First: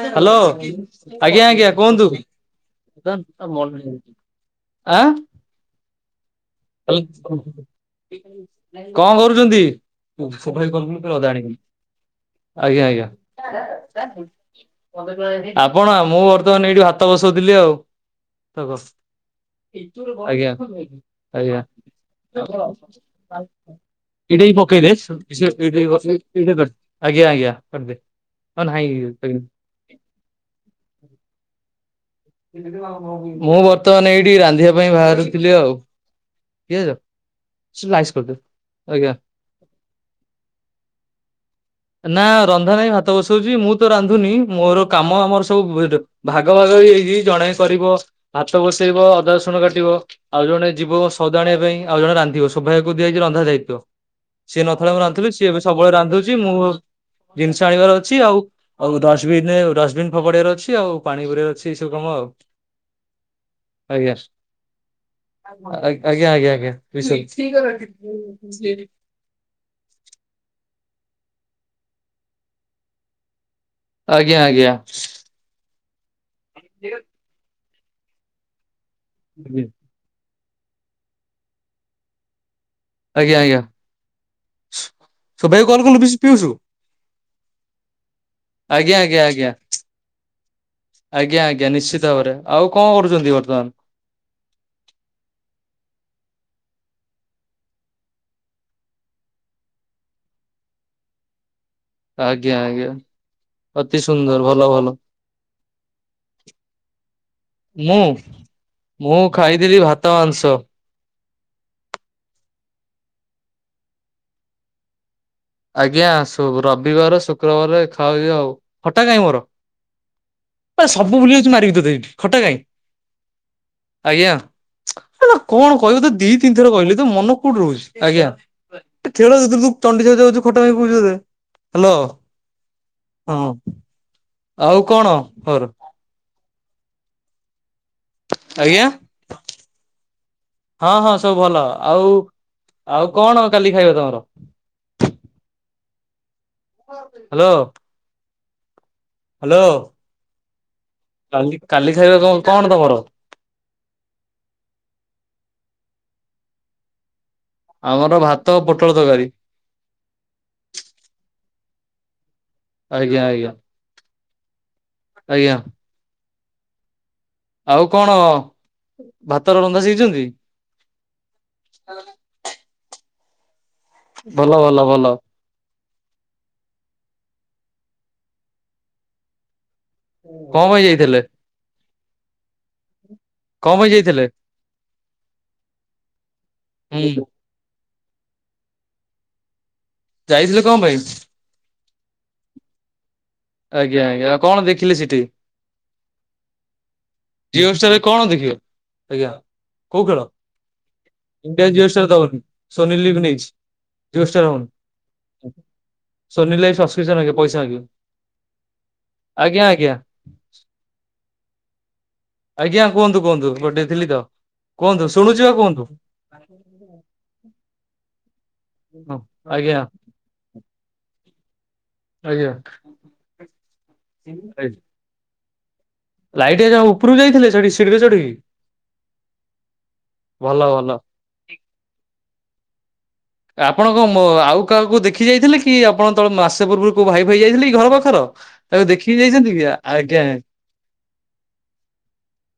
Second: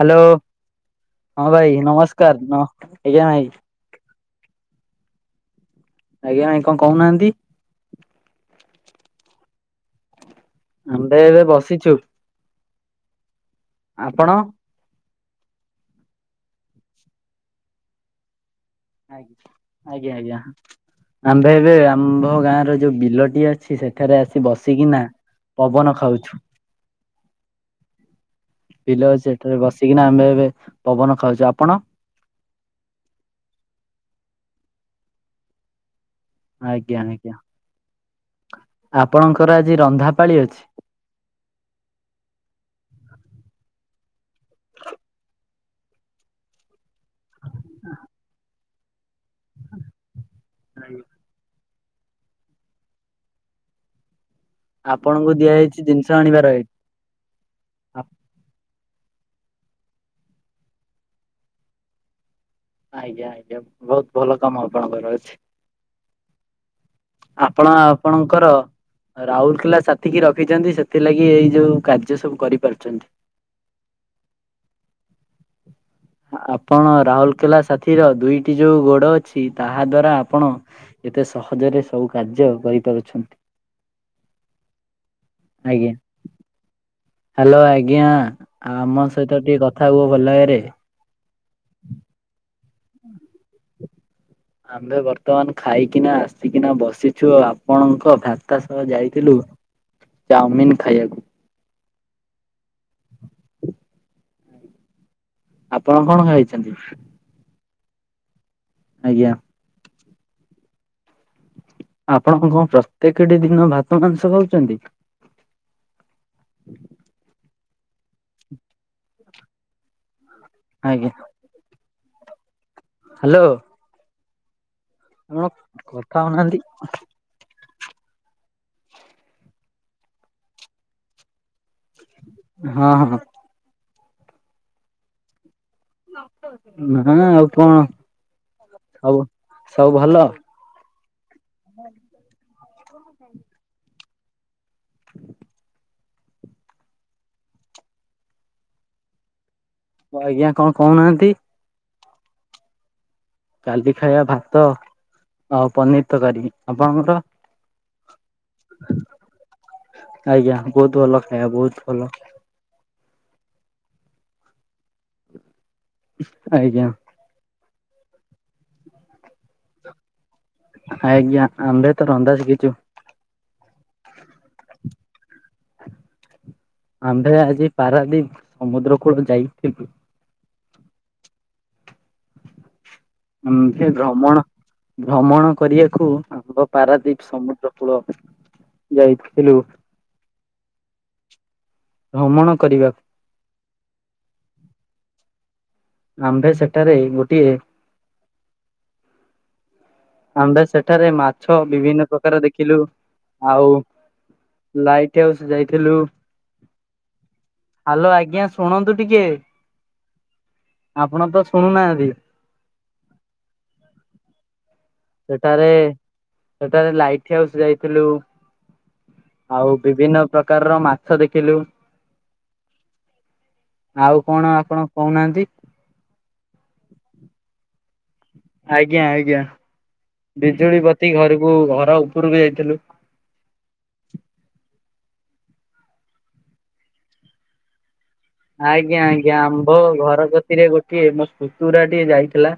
Hello hello ହଁ ଆଜ୍ଞା ଆଜ୍ଞା ଭାଇ କୁହନ୍ତୁ। ନମସ୍କାର ନ ଆଜ୍ଞା ଭାଇ ଆଁ। ଆଜ୍ଞା। କଣ କହୁନାହାନ୍ତି? କଣ କରୁଛନ୍ତି? ଆଜ୍ଞା ଆମ୍ଭେ ଏବେ ଆଜ୍ଞା। ବସିଛୁ ଆପଣ ମୁଁ ଆପଣ? ବର୍ତ୍ତମାନ ଏଇଠି ଭାତ ବସଉଥିଲି ଆଉ। ଆଜ୍ଞା। ଆମ୍ଭ ଆଜ୍ଞା। ଏବେ ଆମ୍ଭ ଗାଁ ର ଯୋଉ ବିଲଟି ଅଛି ସେଠାରେ ଆସି ଏଇଟା ବି ପକେଇଦେ ବସିକିନା। ପବନ ଖାଉଛୁ ଆଜ୍ଞା ଆଜ୍ଞା। ବସି କିନା ଆମ୍ଭେ ଏବେ ପବନ ଖାଉଛୁ ଆପଣ। ମୁଁ ବର୍ତ୍ତମାନ ଏଇଠି ରାନ୍ଧିବା ପାଇଁ ଭାରୁଥିଲି ଆଉ। ପିଆଜ ଆଜ୍ଞା ଆଜ୍ଞା ଲାଇସ୍ କରିଦେ ଆଜ୍ଞା ଆପଣଙ୍କର ଆଜି ରନ୍ଧାପାଳି ଅଛି। ନା ରନ୍ଧା ନାହିଁ ଭାତ ବସଉଛି ମୁଁ ତ ରାନ୍ଧୁନି ମୋର କାମ ଆମର ସବୁ ଭ ଭାଗ ଭାଗ ହେଇଜାଇ ଛି ଜଣେ କରିବ ଭାତ ବସେଇବ ଅଦା ରସୁଣ କାଟିବ ଆଉ ଜଣେ ଯିବ ସଉଦା ଆଣିବା ପାଇଁ। ଆଉ ଜଣେ ରାନ୍ଧିବ ସୋଭାଗ୍ୟ କୁ ଦିଆ ଯାଇଛି ରନ୍ଧା ଦାୟିତ୍ଵ। ସିଏ ନଥିଲା ମୁଁ ଆପଣଙ୍କୁ ରାନ୍ଧଥିଲି ସିଏ ଏବେ ଦିଆଯାଇଛି ସବୁବେଳେ ଜିନିଷ ରାନ୍ଧୁଛି ଆଣିବାର ମୁଁ। ଜିନିଷ ଆଣିବାର ଅଛି ଆଉ ଆଉ ଡଷ୍ ବିନେ ଡଷ୍ ବିନ୍ ଫୋପାଡ଼ି ବାର ଅଛି ଆଉ ପାଣି ଭରିବାର ଅଛି। ଏଇ ସବୁ କାମ ଆଉ। ଆଜ୍ଞା ଆଜ୍ଞା ବହୁତ ଆଜ୍ଞା ଭଲ କାମ ଆପଣଙ୍କର ଅଛି। ଆଜ୍ଞା ଆଜ୍ଞା ଆଜ୍ଞା। [unintelligible] ରାହୁଲ କେଲା ସାଥୀ କି ରଖିଛନ୍ତି ସେଥିଲାଗି ଏଇ ଯୋଉ କାର୍ଯ୍ୟ ସବୁ କରିପାରୁଛନ୍ତି। ଆଜ୍ଞା ଆଜ୍ଞା। ଆପ [inaudible] ରାହୁଲ କେଲା ସାଥିର ଦୁଇଟି ଯୋଉ ଗୋଡ ଅଛି ତାହା ଦ୍ଵାରା ଆପଣ ଏତେ ସହଜରେ ସବୁ କାର୍ଯ୍ୟ କରିପାରୁ ଆଜ୍ଞା ଆଜ୍ଞା। ହାଲୋ ଆଜ୍ଞା ଆମ ଆଜ୍ଞା ସହିତ ଆଜ୍ଞା। ଟିକେ କଥା ହୁବ ଭଲ ଭାବରେ। ଆଜ୍ଞା ଆଜ୍ଞା ନିଶ୍ଚିତ ଭାବରେ ଆଉ କଣ କରୁଛନ୍ତି ବର୍ତ୍ତମାନ। ଆମ୍ଭେ ବର୍ତ୍ତମାନ ଖାଇକିନା ଆସିକିନା ବସିଛୁ ଆପଣଙ୍କ ଭ୍ରାତା ସହ ଯାଇଥିଲୁ। ଚାଉମିିନ ଖାଇଆକୁ। ଆଜ୍ଞା ଆଜ୍ଞା ଅତି ସୁନ୍ଦର ଭଲ ଭଲ। ଆପଣ କଣ ଖାଇଚନ୍ତି? ମୁଁ ମୁଁ ଆଜ୍ଞା ଖାଇଥିଲି ଭାତ ମାଂସ। ଆପଣ କଣ ପ୍ରତ୍ୟେକେଟି ଦିନ ଭାତ ମାଂସ ଖାଉଚନ୍ତି? ଆଜ୍ଞା ଶ ରବିବାର ଶୁକ୍ରବାରରେ ଖାଉଚି ଆଉ ଖଟା କାଇଁ ମୋର। ଏସବୁ ଆଜ୍ଞା ଭୁଲିଯାଉଚୁ ମାରିବି ତତେ ଏଠି ଖଟା କାଇଁ। ହାଲୋ। ଆଜ୍ଞା ଏରା କଣ କହିବି ତତେ କଥା ଦି ହଉନାହାନ୍ତି ତିନିଥର କହିଲି ତୋ ମନ କୋଉଠି ରହୁଚି? ଆଜ୍ଞା [unintelligible] ହାଲୋ ହଁ ଆଉ କଣ ହୋର ନା ଆଉ କଣ ଆଜ୍ଞା ସବୁ ସବୁ ଭଲ? ହଁ ହଁ ସବୁ ଭଲ ଆଉ ଆଉ କଣ କାଲି ଖାଇବା ତମର? [unintelligible] ହାଲୋ। ହାଲୋ। ହ ଆଜ୍ଞା କଣ କହୁନାହାନ୍ତି? ପୁରି କାଲି ଖାଇବା କ କଣ ତମର? କାଲି ଖାଇବା ଭାତ ଆଉ ପନିର୍ ତରକାରୀ ଆପଣଙ୍କର? ଆମର ଭାତ ପୁଟଳ ତରକାରୀ। ଆଜ୍ଞା ବହୁତ୍ ଭଲ ଖାଇବା ବହୁତ୍ ଭଲ। ଆଜ୍ଞା ଆଜ୍ଞା ଆଜ୍ଞା। ଆଜ୍ଞା। ଆଉ କଣ ଭାତର ରନ୍ଧା ଶିଖିଚନ୍ତି? ଆ ଆଜ୍ଞା ଆମ୍ଭେତ ରନ୍ଧା ଶିଖିଚୁ। ଭଲ ଭଲ ଭଲ। ଆମ୍ଭେ ଆଜି ପାରାଦୀପ ସମୁଦ୍ର କୂଳ ଯାଇଥିଲୁ। କଣ ପାଇଁ ଯାଇଥିଲେ? କଣ ଆମ୍ଭେ ପାଇଁ ଯାଇଥିଲେ ଭ୍ରମଣ ଭ୍ରମଣ କରିବାକୁ ଆମ୍ଭ ହୁଁ ପାରାଦ୍ୱୀପ ସମୁଦ୍ର କୂଳ ଯାଇଥିଲୁ। ଯାଇଥିଲେ କଣ ପାଇଁ? ଭ୍ରମଣ କରିବାକୁ। ଆଜ୍ଞା ଆଜ୍ଞା ଆ କଣ ଦେଖିଲି ସେଠି? ଆମ୍ଭେ ସେଠାରେ ଗୋଟଏ ଜିଓହୋଟଷ୍ଟର କଣ ଦେଖିବ ଆଜ୍ଞା। କୋଉ ଖେଳ ଆମ୍ଭେ ସେଠାରେ ମାଛ ଇଣ୍ଡିଆ ଜିଓ ବିଭିନ୍ନ ଷ୍ଟାର ଦବନି ପ୍ରକାର ଦେଖିଲୁ ସୋନି ଲିଭ୍ ନେଇଛି ଆଉ ଜିଓ ଷ୍ଟାର ହବନି ଲାଇଟ୍ ହାଉସ୍ ଯାଇଥିଲୁ ସୋନି ଲାଇଭ୍ ସବସ୍କ୍ରିପସନ ମାଗିବ ପଇସା ମାଗିବ ହାଲୋ ଆଜ୍ଞା ଶୁଣନ୍ତୁ ଟିକେ ଆଜ୍ଞା ଆଜ୍ଞା ଆପଣ ତ ଶୁଣୁନାହାନ୍ତି। ଆଜ୍ଞା କୁହନ୍ତୁ କୁହନ୍ତୁ ଏପଟେ ଥିଲି ତ। କୁହନ୍ତୁ ଶୁଣୁଛି ବା ସେଠାରେ କୁହନ୍ତୁ ସେଠାରେ ଲାଇଟ୍ ହାଉସ୍ ଯାଇଥିଲୁ। ଆଉ ଆଜ୍ଞା ବିଭିନ୍ନ ପ୍ରକାରର ମାଛ ଦେଖିଲୁ। ଆଜ୍ଞା ଆଉ କଣ ଆପଣ କହୁନାହାନ୍ତି? ଲାଇଟ୍ ଏଯୋଉ ଉପରକୁ ଯାଇଥିଲେ ସେଢି ସିଢ଼ିରେ ଚଢିକି? ଆଜ୍ଞା ଆଜ୍ଞା ଭଲ ବିଜୁଳି ଭଲ ବତି ଘରକୁ ଘର ଉପରକୁ ଯାଇଥିଲୁ। ଆପଣ କଣ ମୋ ଆଉ କାହାକୁ ଦେଖି ଯାଇଥିଲେ କି ଆପଣ ତଳେ ମାସେ ପୂର୍ବରୁ କୋଉ ଭାଇ ଫାଇ ଯାଇଥିଲେକି ଘର ପାଖର? ତାକୁ ଆଜ୍ଞା ଦେଖିକି ଆଜ୍ଞା ଯାଇଛନ୍ତି କି ଆମ୍ଭ ଆଜ୍ଞା ଘର କତିରେ ଗୋଟିଏ ମୋ ପୁତୁରା ଟିକେ ଯାଇଥିଲା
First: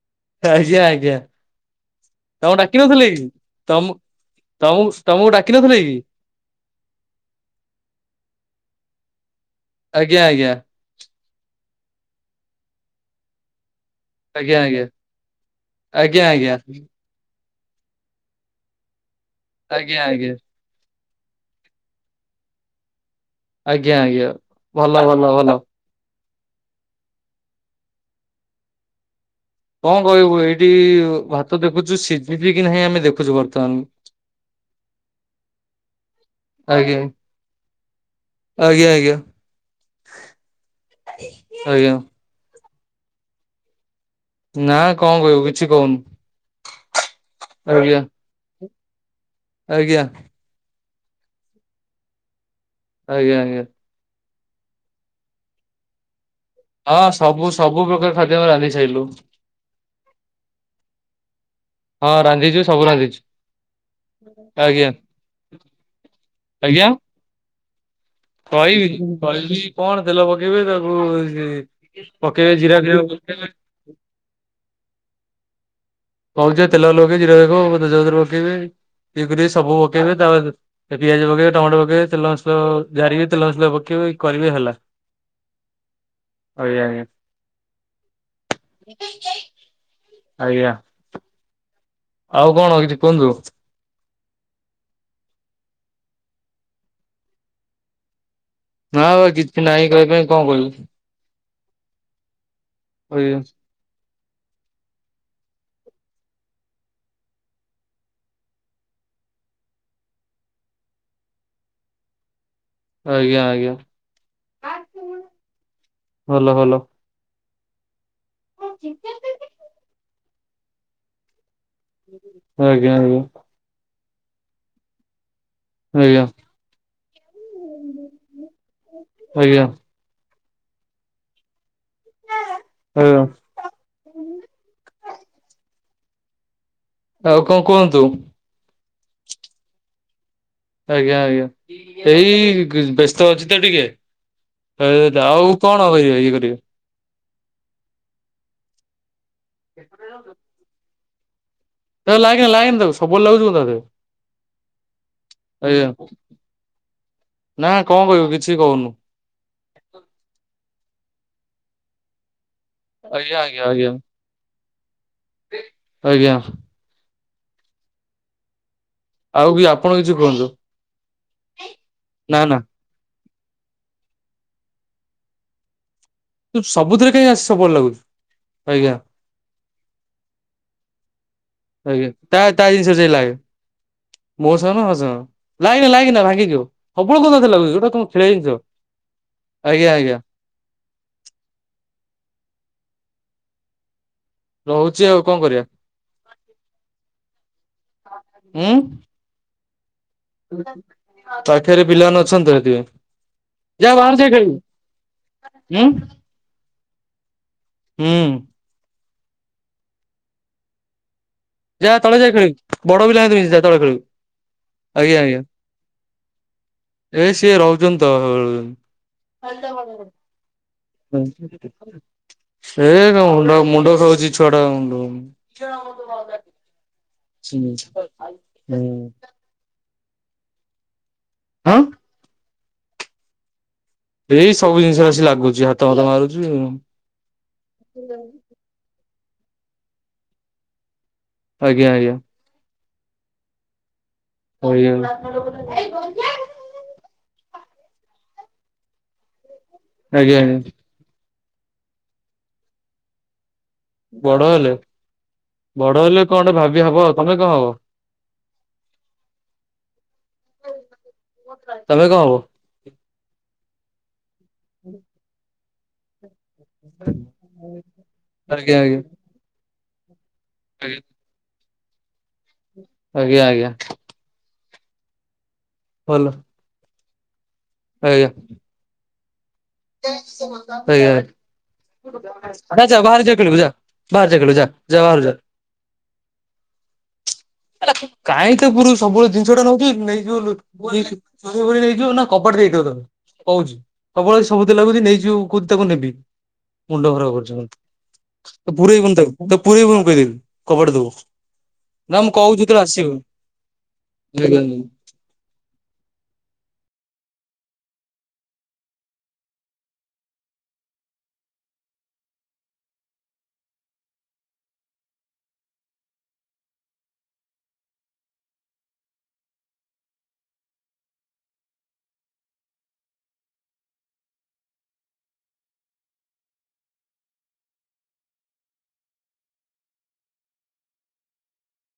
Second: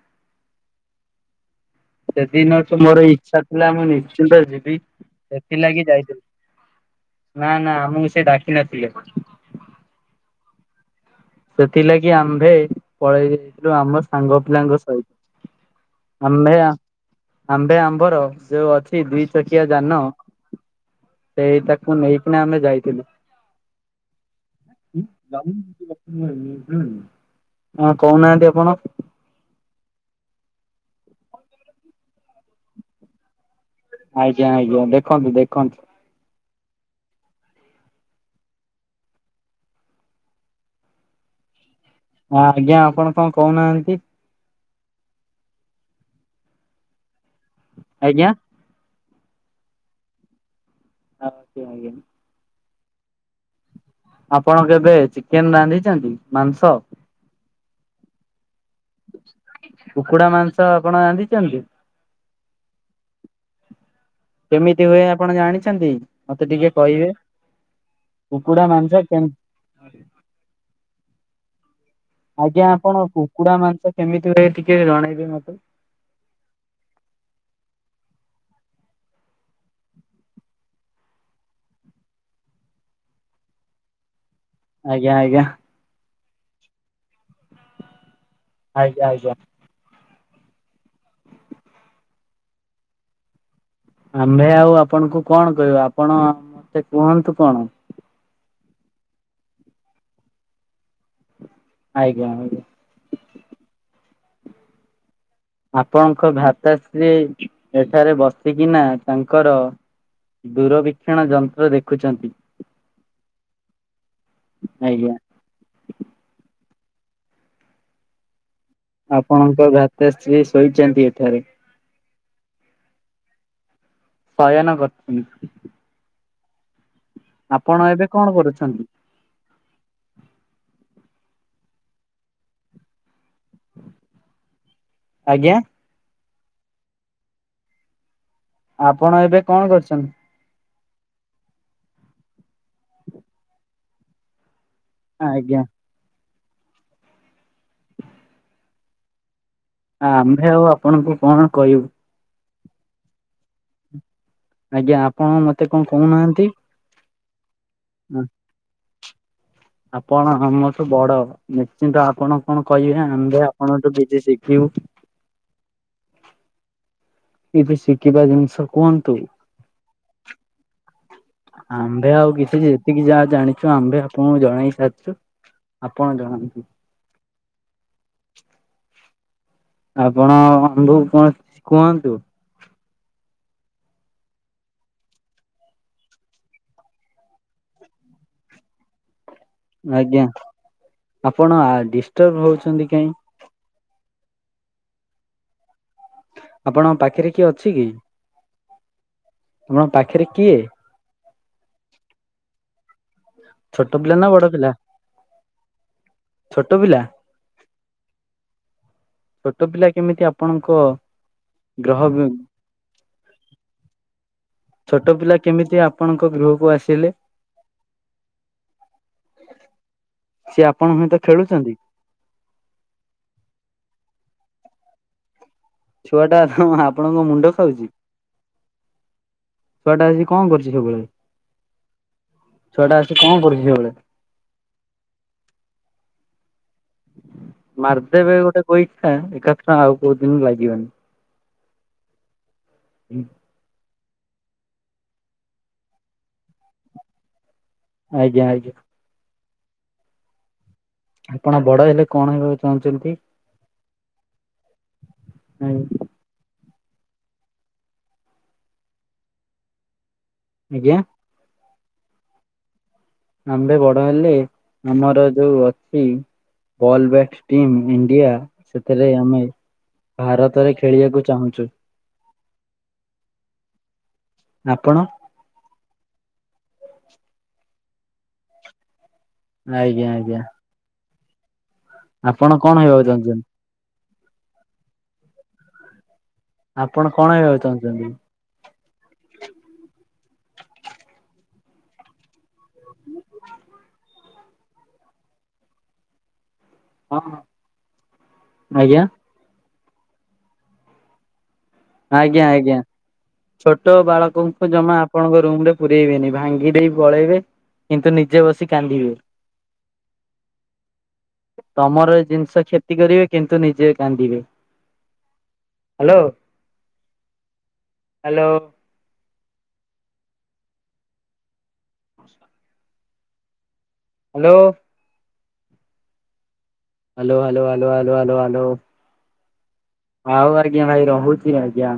ଆଜ୍ଞା ଆଜ୍ଞା। ତମକୁ ଡାକି ସେଦିନଠୁ ମୋର ନଥିଲେ କି? ଇଚ୍ଛା ଥିଲା ତମ ମୁଁ ନିଶ୍ଚିନ୍ତ ଯିବି ତମକୁ ତମକୁ ଡାକି ନଥିଲେ ସେଥିଲାଗି କି? ଯାଇଥିଲି। ନା ନା ଆମକୁ ସେ ଡାକିିନଥିଲେ। ଆଜ୍ଞା ଆଜ୍ଞା। ସେଥିଲାଗି ଆମ୍ଭେ ପଳେଇ ଯାଇଥିଲୁ ଆମର ସାଙ୍ଗ ଆଜ୍ଞା ପିଲାଙ୍କ ସହିତ ଆଜ୍ଞା ଆଜ୍ଞା ଆଜ୍ଞା। ଆମ୍ଭେ ଆମ୍ଭେ ଆମ୍ବର ଯୋଉ ଅଛି ଦି ଚକିଆ ଆଜ୍ଞା ଯାନ ଆଜ୍ଞା ସେଇ ତାକୁ ନେଇକିନା ଆମେ ଯାଇଥିଲୁ। ଆଜ୍ଞା ଆଜ୍ଞା ଭଲ ଭଲ ଭଲ। ହଁ କୋହୁନାହାନ୍ତି ଆପଣ। କଣ କହିବୁ ଏଇଠି ଭାତ ଦେଖୁଚୁ ସିଝିଚି କି ନାହିଁ ଆମେ ଦେଖୁଚୁ ବର୍ତ୍ତମାନ। ଆଜ୍ଞା ଆଜ୍ଞା ଦେଖନ୍ତୁ ଦେଖନ୍ତୁ। ଆଜ୍ଞା ଆଜ୍ଞା ଆଜ୍ଞା। ଆଜ୍ଞା। ହଁ ଆଜ୍ଞା ଆପଣ କଣ କହୁନାହାନ୍ତି। ନା କଣ କହିବୁ କିଛି କୋହୁନି ଆଜ୍ଞା। ଆଜ୍ଞା? ଆଜ୍ଞା? ହଁ ସିଏ ମାଗିକି ଆଣନି। ଆଜ୍ଞା ଆଜ୍ଞା। ଆପଣ କେବେ ଚିକେନ ରାନ୍ଧିଛନ୍ତି ମାଂସ ହଁ ସବୁ ସବୁ ପ୍ରକାର ଖାଦ୍ୟ ଆମେ ରାନ୍ଧି ସାଇଲୁ। କୁକୁଡା ମାଂସ ଆପଣ ରାନ୍ଧଚନ୍ତି? ହଁ ରାନ୍ଧିଚୁ ସବୁ ରାନ୍ଧିଛୁ କେମିତି ଆଜ୍ଞା। ହୁଏ ଆପଣ ଜାଣିଛନ୍ତି ମତେ ଟିକେ ଆଜ୍ଞା କହିବେ। କୁକୁଡା କହିବି ମାଂସ କେମ କହିବି କଣ ତେଲ ପକେଇବି ତାକୁ ସେ ପକେଇବେ ଆଜ୍ଞା ଜିରା ଆପଣ [unintelligible] ପୋକେଇବେ। କୁକୁଡା ମାଂସ କେମିତି ହୁଏ ଟିକେ ଜଣେଇବେ ମତେ। ହଁ ଯେ ତେଲ ଲଗେଇକି ରହିବ ତେଜପତ୍ର ପକେଇବେ ଇଏ କରିବେ ସବୁ ପକେଇବେ ତାପରେ ତା ପିଆଜ ପକେଇବେ ଟମାଟୋ ପକେଇବେ ତେଲ ମସଲା ଜାରିବେ ତେଲ ମସଲା ପକେଇବେ କରିବେ ହେଲା। ଆଜ୍ଞା ଆଜ୍ଞା। ଆଜ୍ଞା ଆଜ୍ଞା। ଆଜ୍ଞା ଆଜ୍ଞା। ଆଜ୍ଞା। ଆଉ କଣ କିଛି କୁହନ୍ତୁ? ଆମେ ଆଉ ଆପଣଙ୍କୁ କଣ କହିବା ଆପଣ ମତେ କୁହନ୍ତୁ କଣ? ନା ଆଉ ପା କିଛି ନାହିଁ କହିବା ପାଇଁ କଣ କହିବୁ। ଆଜ୍ଞା ଆଜ୍ଞା। ଓ ଏ ଅଛି। ଆପଣଙ୍କ ଭ୍ରାତାଶ୍ରୀ ଏଠାରେ ବସିକିନା ତାଙ୍କର ଦୂରବୀକ୍ଷଣ ଯନ୍ତ୍ର ଦେଖୁଛନ୍ତି। ଆଜ୍ଞା ଆଜ୍ଞା ଆଜ୍ଞା। ଭଲ ଭଲ। ହୁଛିିତ ଆପଣଙ୍କ ଭ୍ରାତାଶ୍ରୀ ଶୋଇଚନ୍ତି ଏଠାରେ। ହଁ ଆଜ୍ଞା [unintelligible] ଶୟାନ କରଛନ୍ତି। ଆଜ୍ଞା। ଆପଣ ଏବେ କଣ କରୁଛନ୍ତି। ଓୟା। ଓ ୟ ଆଜ୍ଞା? ଆଉ କଣ କୁହନ୍ତୁ। ଆପଣ ଏବେ କଣ କରୁଛନ୍ତି। ଆଜ୍ଞା ଆଜ୍ଞା ଏଇ ଗି ବ୍ୟସ୍ତ ଅଛି ତ ଟିକେ। ଏ ଯାହୋଉ ଆଜ୍ଞା କଣ କରିବେ ଇଏ କରିବେ। ଆମ୍ଭେ ଆଉ ଆପଣଙ୍କୁ କଣ କହିବୁ। ତାକୁ ଲାଗେନା ଲାଗେନା ତାକୁ ସବୁ ବେଲେ ଲାଗୁଚୁ ତା ଦେହେ। ଆଜ୍ଞା ଆପଣ ମତେ କଣ କୋହୁନାହାନ୍ତି। ନା କଣ କହିବୁ କିଛି କହୁନୁ। ଆପଣ ଆମଠୁ ବଡ ନିଶ୍ଚିନ୍ତ ଆପଣ କଣ କହିବେ ଆଜ୍ଞା ଆମ୍ଭେ ଆଜ୍ଞା ଆଜ୍ଞା ଆପଣଠୁ କିଛି ସି କିବୁ ଆଜ୍ଞା। କିଛି ଶିଖିବା ଜିନିଷ କୁହ ତି ଆଉ ବି ଆପଣ କିଛି କୁହନ୍ତୁ ଆମ୍ଭେ ଆଉ ନା ନା କିଛି ଯି ଯେତିକି ଯାହା ଜାଣିଚୁ ଆମ୍ଭେ ଆପଣଙ୍କୁ ଜଣେଇ ସାରିଚୁ। ଆପଣ ଜଣା ତୁ ସବୁଥିରେ କାଇଁ ଆସି ସବୁଆଡେ ଲାଗୁଛୁ ଆଜ୍ଞା। ଆପଣ [unintelligible] ଆଜ୍ଞା ତା ତା ଜିନିଷ ରେ ଯାଇକି ଲାଗେ ମୋସହ [unintelligible] ଲାଗେନା ଲାଗେନା ଭାଙ୍ଗିଯିବ ସବୁ ବେଳେ କଣ ତା ଦେହରେ ଲାଗୁଚୁ ଏଇଟା କଣ ଖେଲିବା ଜିନିଷ? ଆଜ୍ଞା ଆପଣ ଆ ଡିଷ୍ଟର୍ବ ହଉଚନ୍ତି କାଇଁ? ରହୁଚି ଆଉ କଣ କରିବା? ଆପଣଙ୍କ ପାଖେରେ କିଏ ଅଛି କି? ଉଁ ଆପଣଙ୍କ ପାଖେରେ [unintelligible] ପିଲାମାନେ ଅଛନ୍ତି ହେଟି। ଛୋଟ ଯା ପିଲା ବାହାର ନା ଯା ବଡ ପିଲା? ଖେଳିବୁ ଉଁ ଛୋଟ ପିଲା। ହୁଁ। ଛୋଟ ପିଲା କେମିତି ଆପଣଙ୍କ ଯା ଗ୍ରହ ତଳେ ଯାଇ ଖେଳିବୁ ବଡ ପିଲା ଙ୍କ ସହିତ ମିଶି ଯାହା ତଳେ ଖେଳିବୁ। ଛୋଟ ଆଜ୍ଞା ପିଲା ଆଜ୍ଞା କେମିତି ଆପଣଙ୍କ ଗୃହକୁ ଆସିଲେ ଏ ସିଏ ରହୁଚନ୍ତି ତ [unintelligible] ସିଏ ଆପଣ ହୁଁ। ସେ ମୁଣ୍ଡ ମୁଣ୍ଡ ଖାଉଚି ଛୁଆ ଟା ମୁଣ୍ଡ ଛୁଆ ଟା ତମ ଆପଣଙ୍କ ମୁଣ୍ଡ ହୁଁ ଖାଉଚି। ଛୁଆଟା ଆସିକି କଣ କରୁଚି ସବୁବେଳେ? ହାଁ। ଛୁଆଟା ଆସିକି କଣ କରୁଚି ସେବୁବେଳେ? ଏଇ ସବୁ ଜିନିଷ ଆସି ଲାଗୁଚି ହାତ ଫାତ ମାରୁଚି। ମାରିଦେବେ ଗୋଟେ ଗେଇଠା ଏକାଥରେ ଆଉ କୋଉ ଦିନ ଲାଗିବନି। ଆଜ୍ଞା ଆଜ୍ଞା। ହୁଁ। [inaudible] ଆଜ୍ଞା ଆଜ୍ଞା। ଆଜ୍ଞା। ଆପଣ ବଡ ହେଲେ କଣ ହେବାକୁ ଚାହୁଁଚନ୍ତି? ବଡ ହେଲେ ବଡ ହେଲେ କଣ୍ଟେ ଭାବିଆ ହବ ତମେ କଣ ହବ? ଆଜ୍ଞା। ତମେ କଣ ହବ? ଆମ୍ଭେ ବଡ ହେଲେ ଆମର ଯୋଉ ଅଛି ବଲ୍ ବ୍ୟାଟ ଟିମ୍ ଇଣ୍ଡିଆ ଆଜ୍ଞା ଆଜ୍ଞା ସେଥିରେ ଆମେ ଭାରତରେ ଖେଳିବାକୁ ଚାହୁଁଚୁ। ଆଜ୍ଞା ଆଜ୍ଞା। ଆପଣ? ଭଲ। ଆଜ୍ଞା। ଆଜ୍ଞା ଆଜ୍ଞା ଆପଣ କଣ [unintelligible] ଭାଜା ହେବାକୁ ବାହାରେ ଜା ଚାହୁଁଛନ୍ତି? ଖେଳିବୁ ଜା। ବାହାରେ ଯା ଖେଲିବୁ ଯା ଯା ବାହାରୁକୁ ଯା। ଆପଣ କଣ ହେଇବାକୁ ଚାହୁଁଚନ୍ତି? କାହିଁ ତା ଉପୁରୁ ସବୁବେଳେ ଜିନିଷଟା ନଉଚି ନେଇଯିବ [unintelligible] ନଇଯିବ ନା। କବାଟ ଦେଇଦିଅ ତାକୁ କହୁଚି ସବୁବେଳେ ସବୁତିରେ ଲାଗୁଚି ନେଇଯିବ କଉତି ତାକୁ ନେବି। ମୁଣ୍ଡ ଖରାପ କରୁଛି। ଆଜ୍ଞା ପୁରେଇବୁନି ତାକୁ ପୁରେଇବୁନି କହିଦେଲି କବାଟେ ଦବୁ। ନା ମୁଁ ଆଜ୍ଞା କହୁଛି ଆଜ୍ଞା ଯେତେବେଳେ ଛୋଟ ବାଳକଙ୍କୁ ଆସିବୁ। ଜମା ଆପଣଙ୍କ ରୁମ୍ ରେ ପୁରେଇବେନି ଭାଙ୍ଗି ଦେଇ ପଳେଇବେ କିନ୍ତୁ ନିଜେ ବସି କାନ୍ଦିବେ। ତମର ଜିନିଷ କ୍ଷତି କରିବେ କିନ୍ତୁ ନିଜେ କାନ୍ଦିବେ। Hello. Hello. Hello. Hello hello hello hello hello hello. ଆଉ ଆଜ୍ଞା ଭାଇ ରହୁଛି ଆଜ୍ଞା।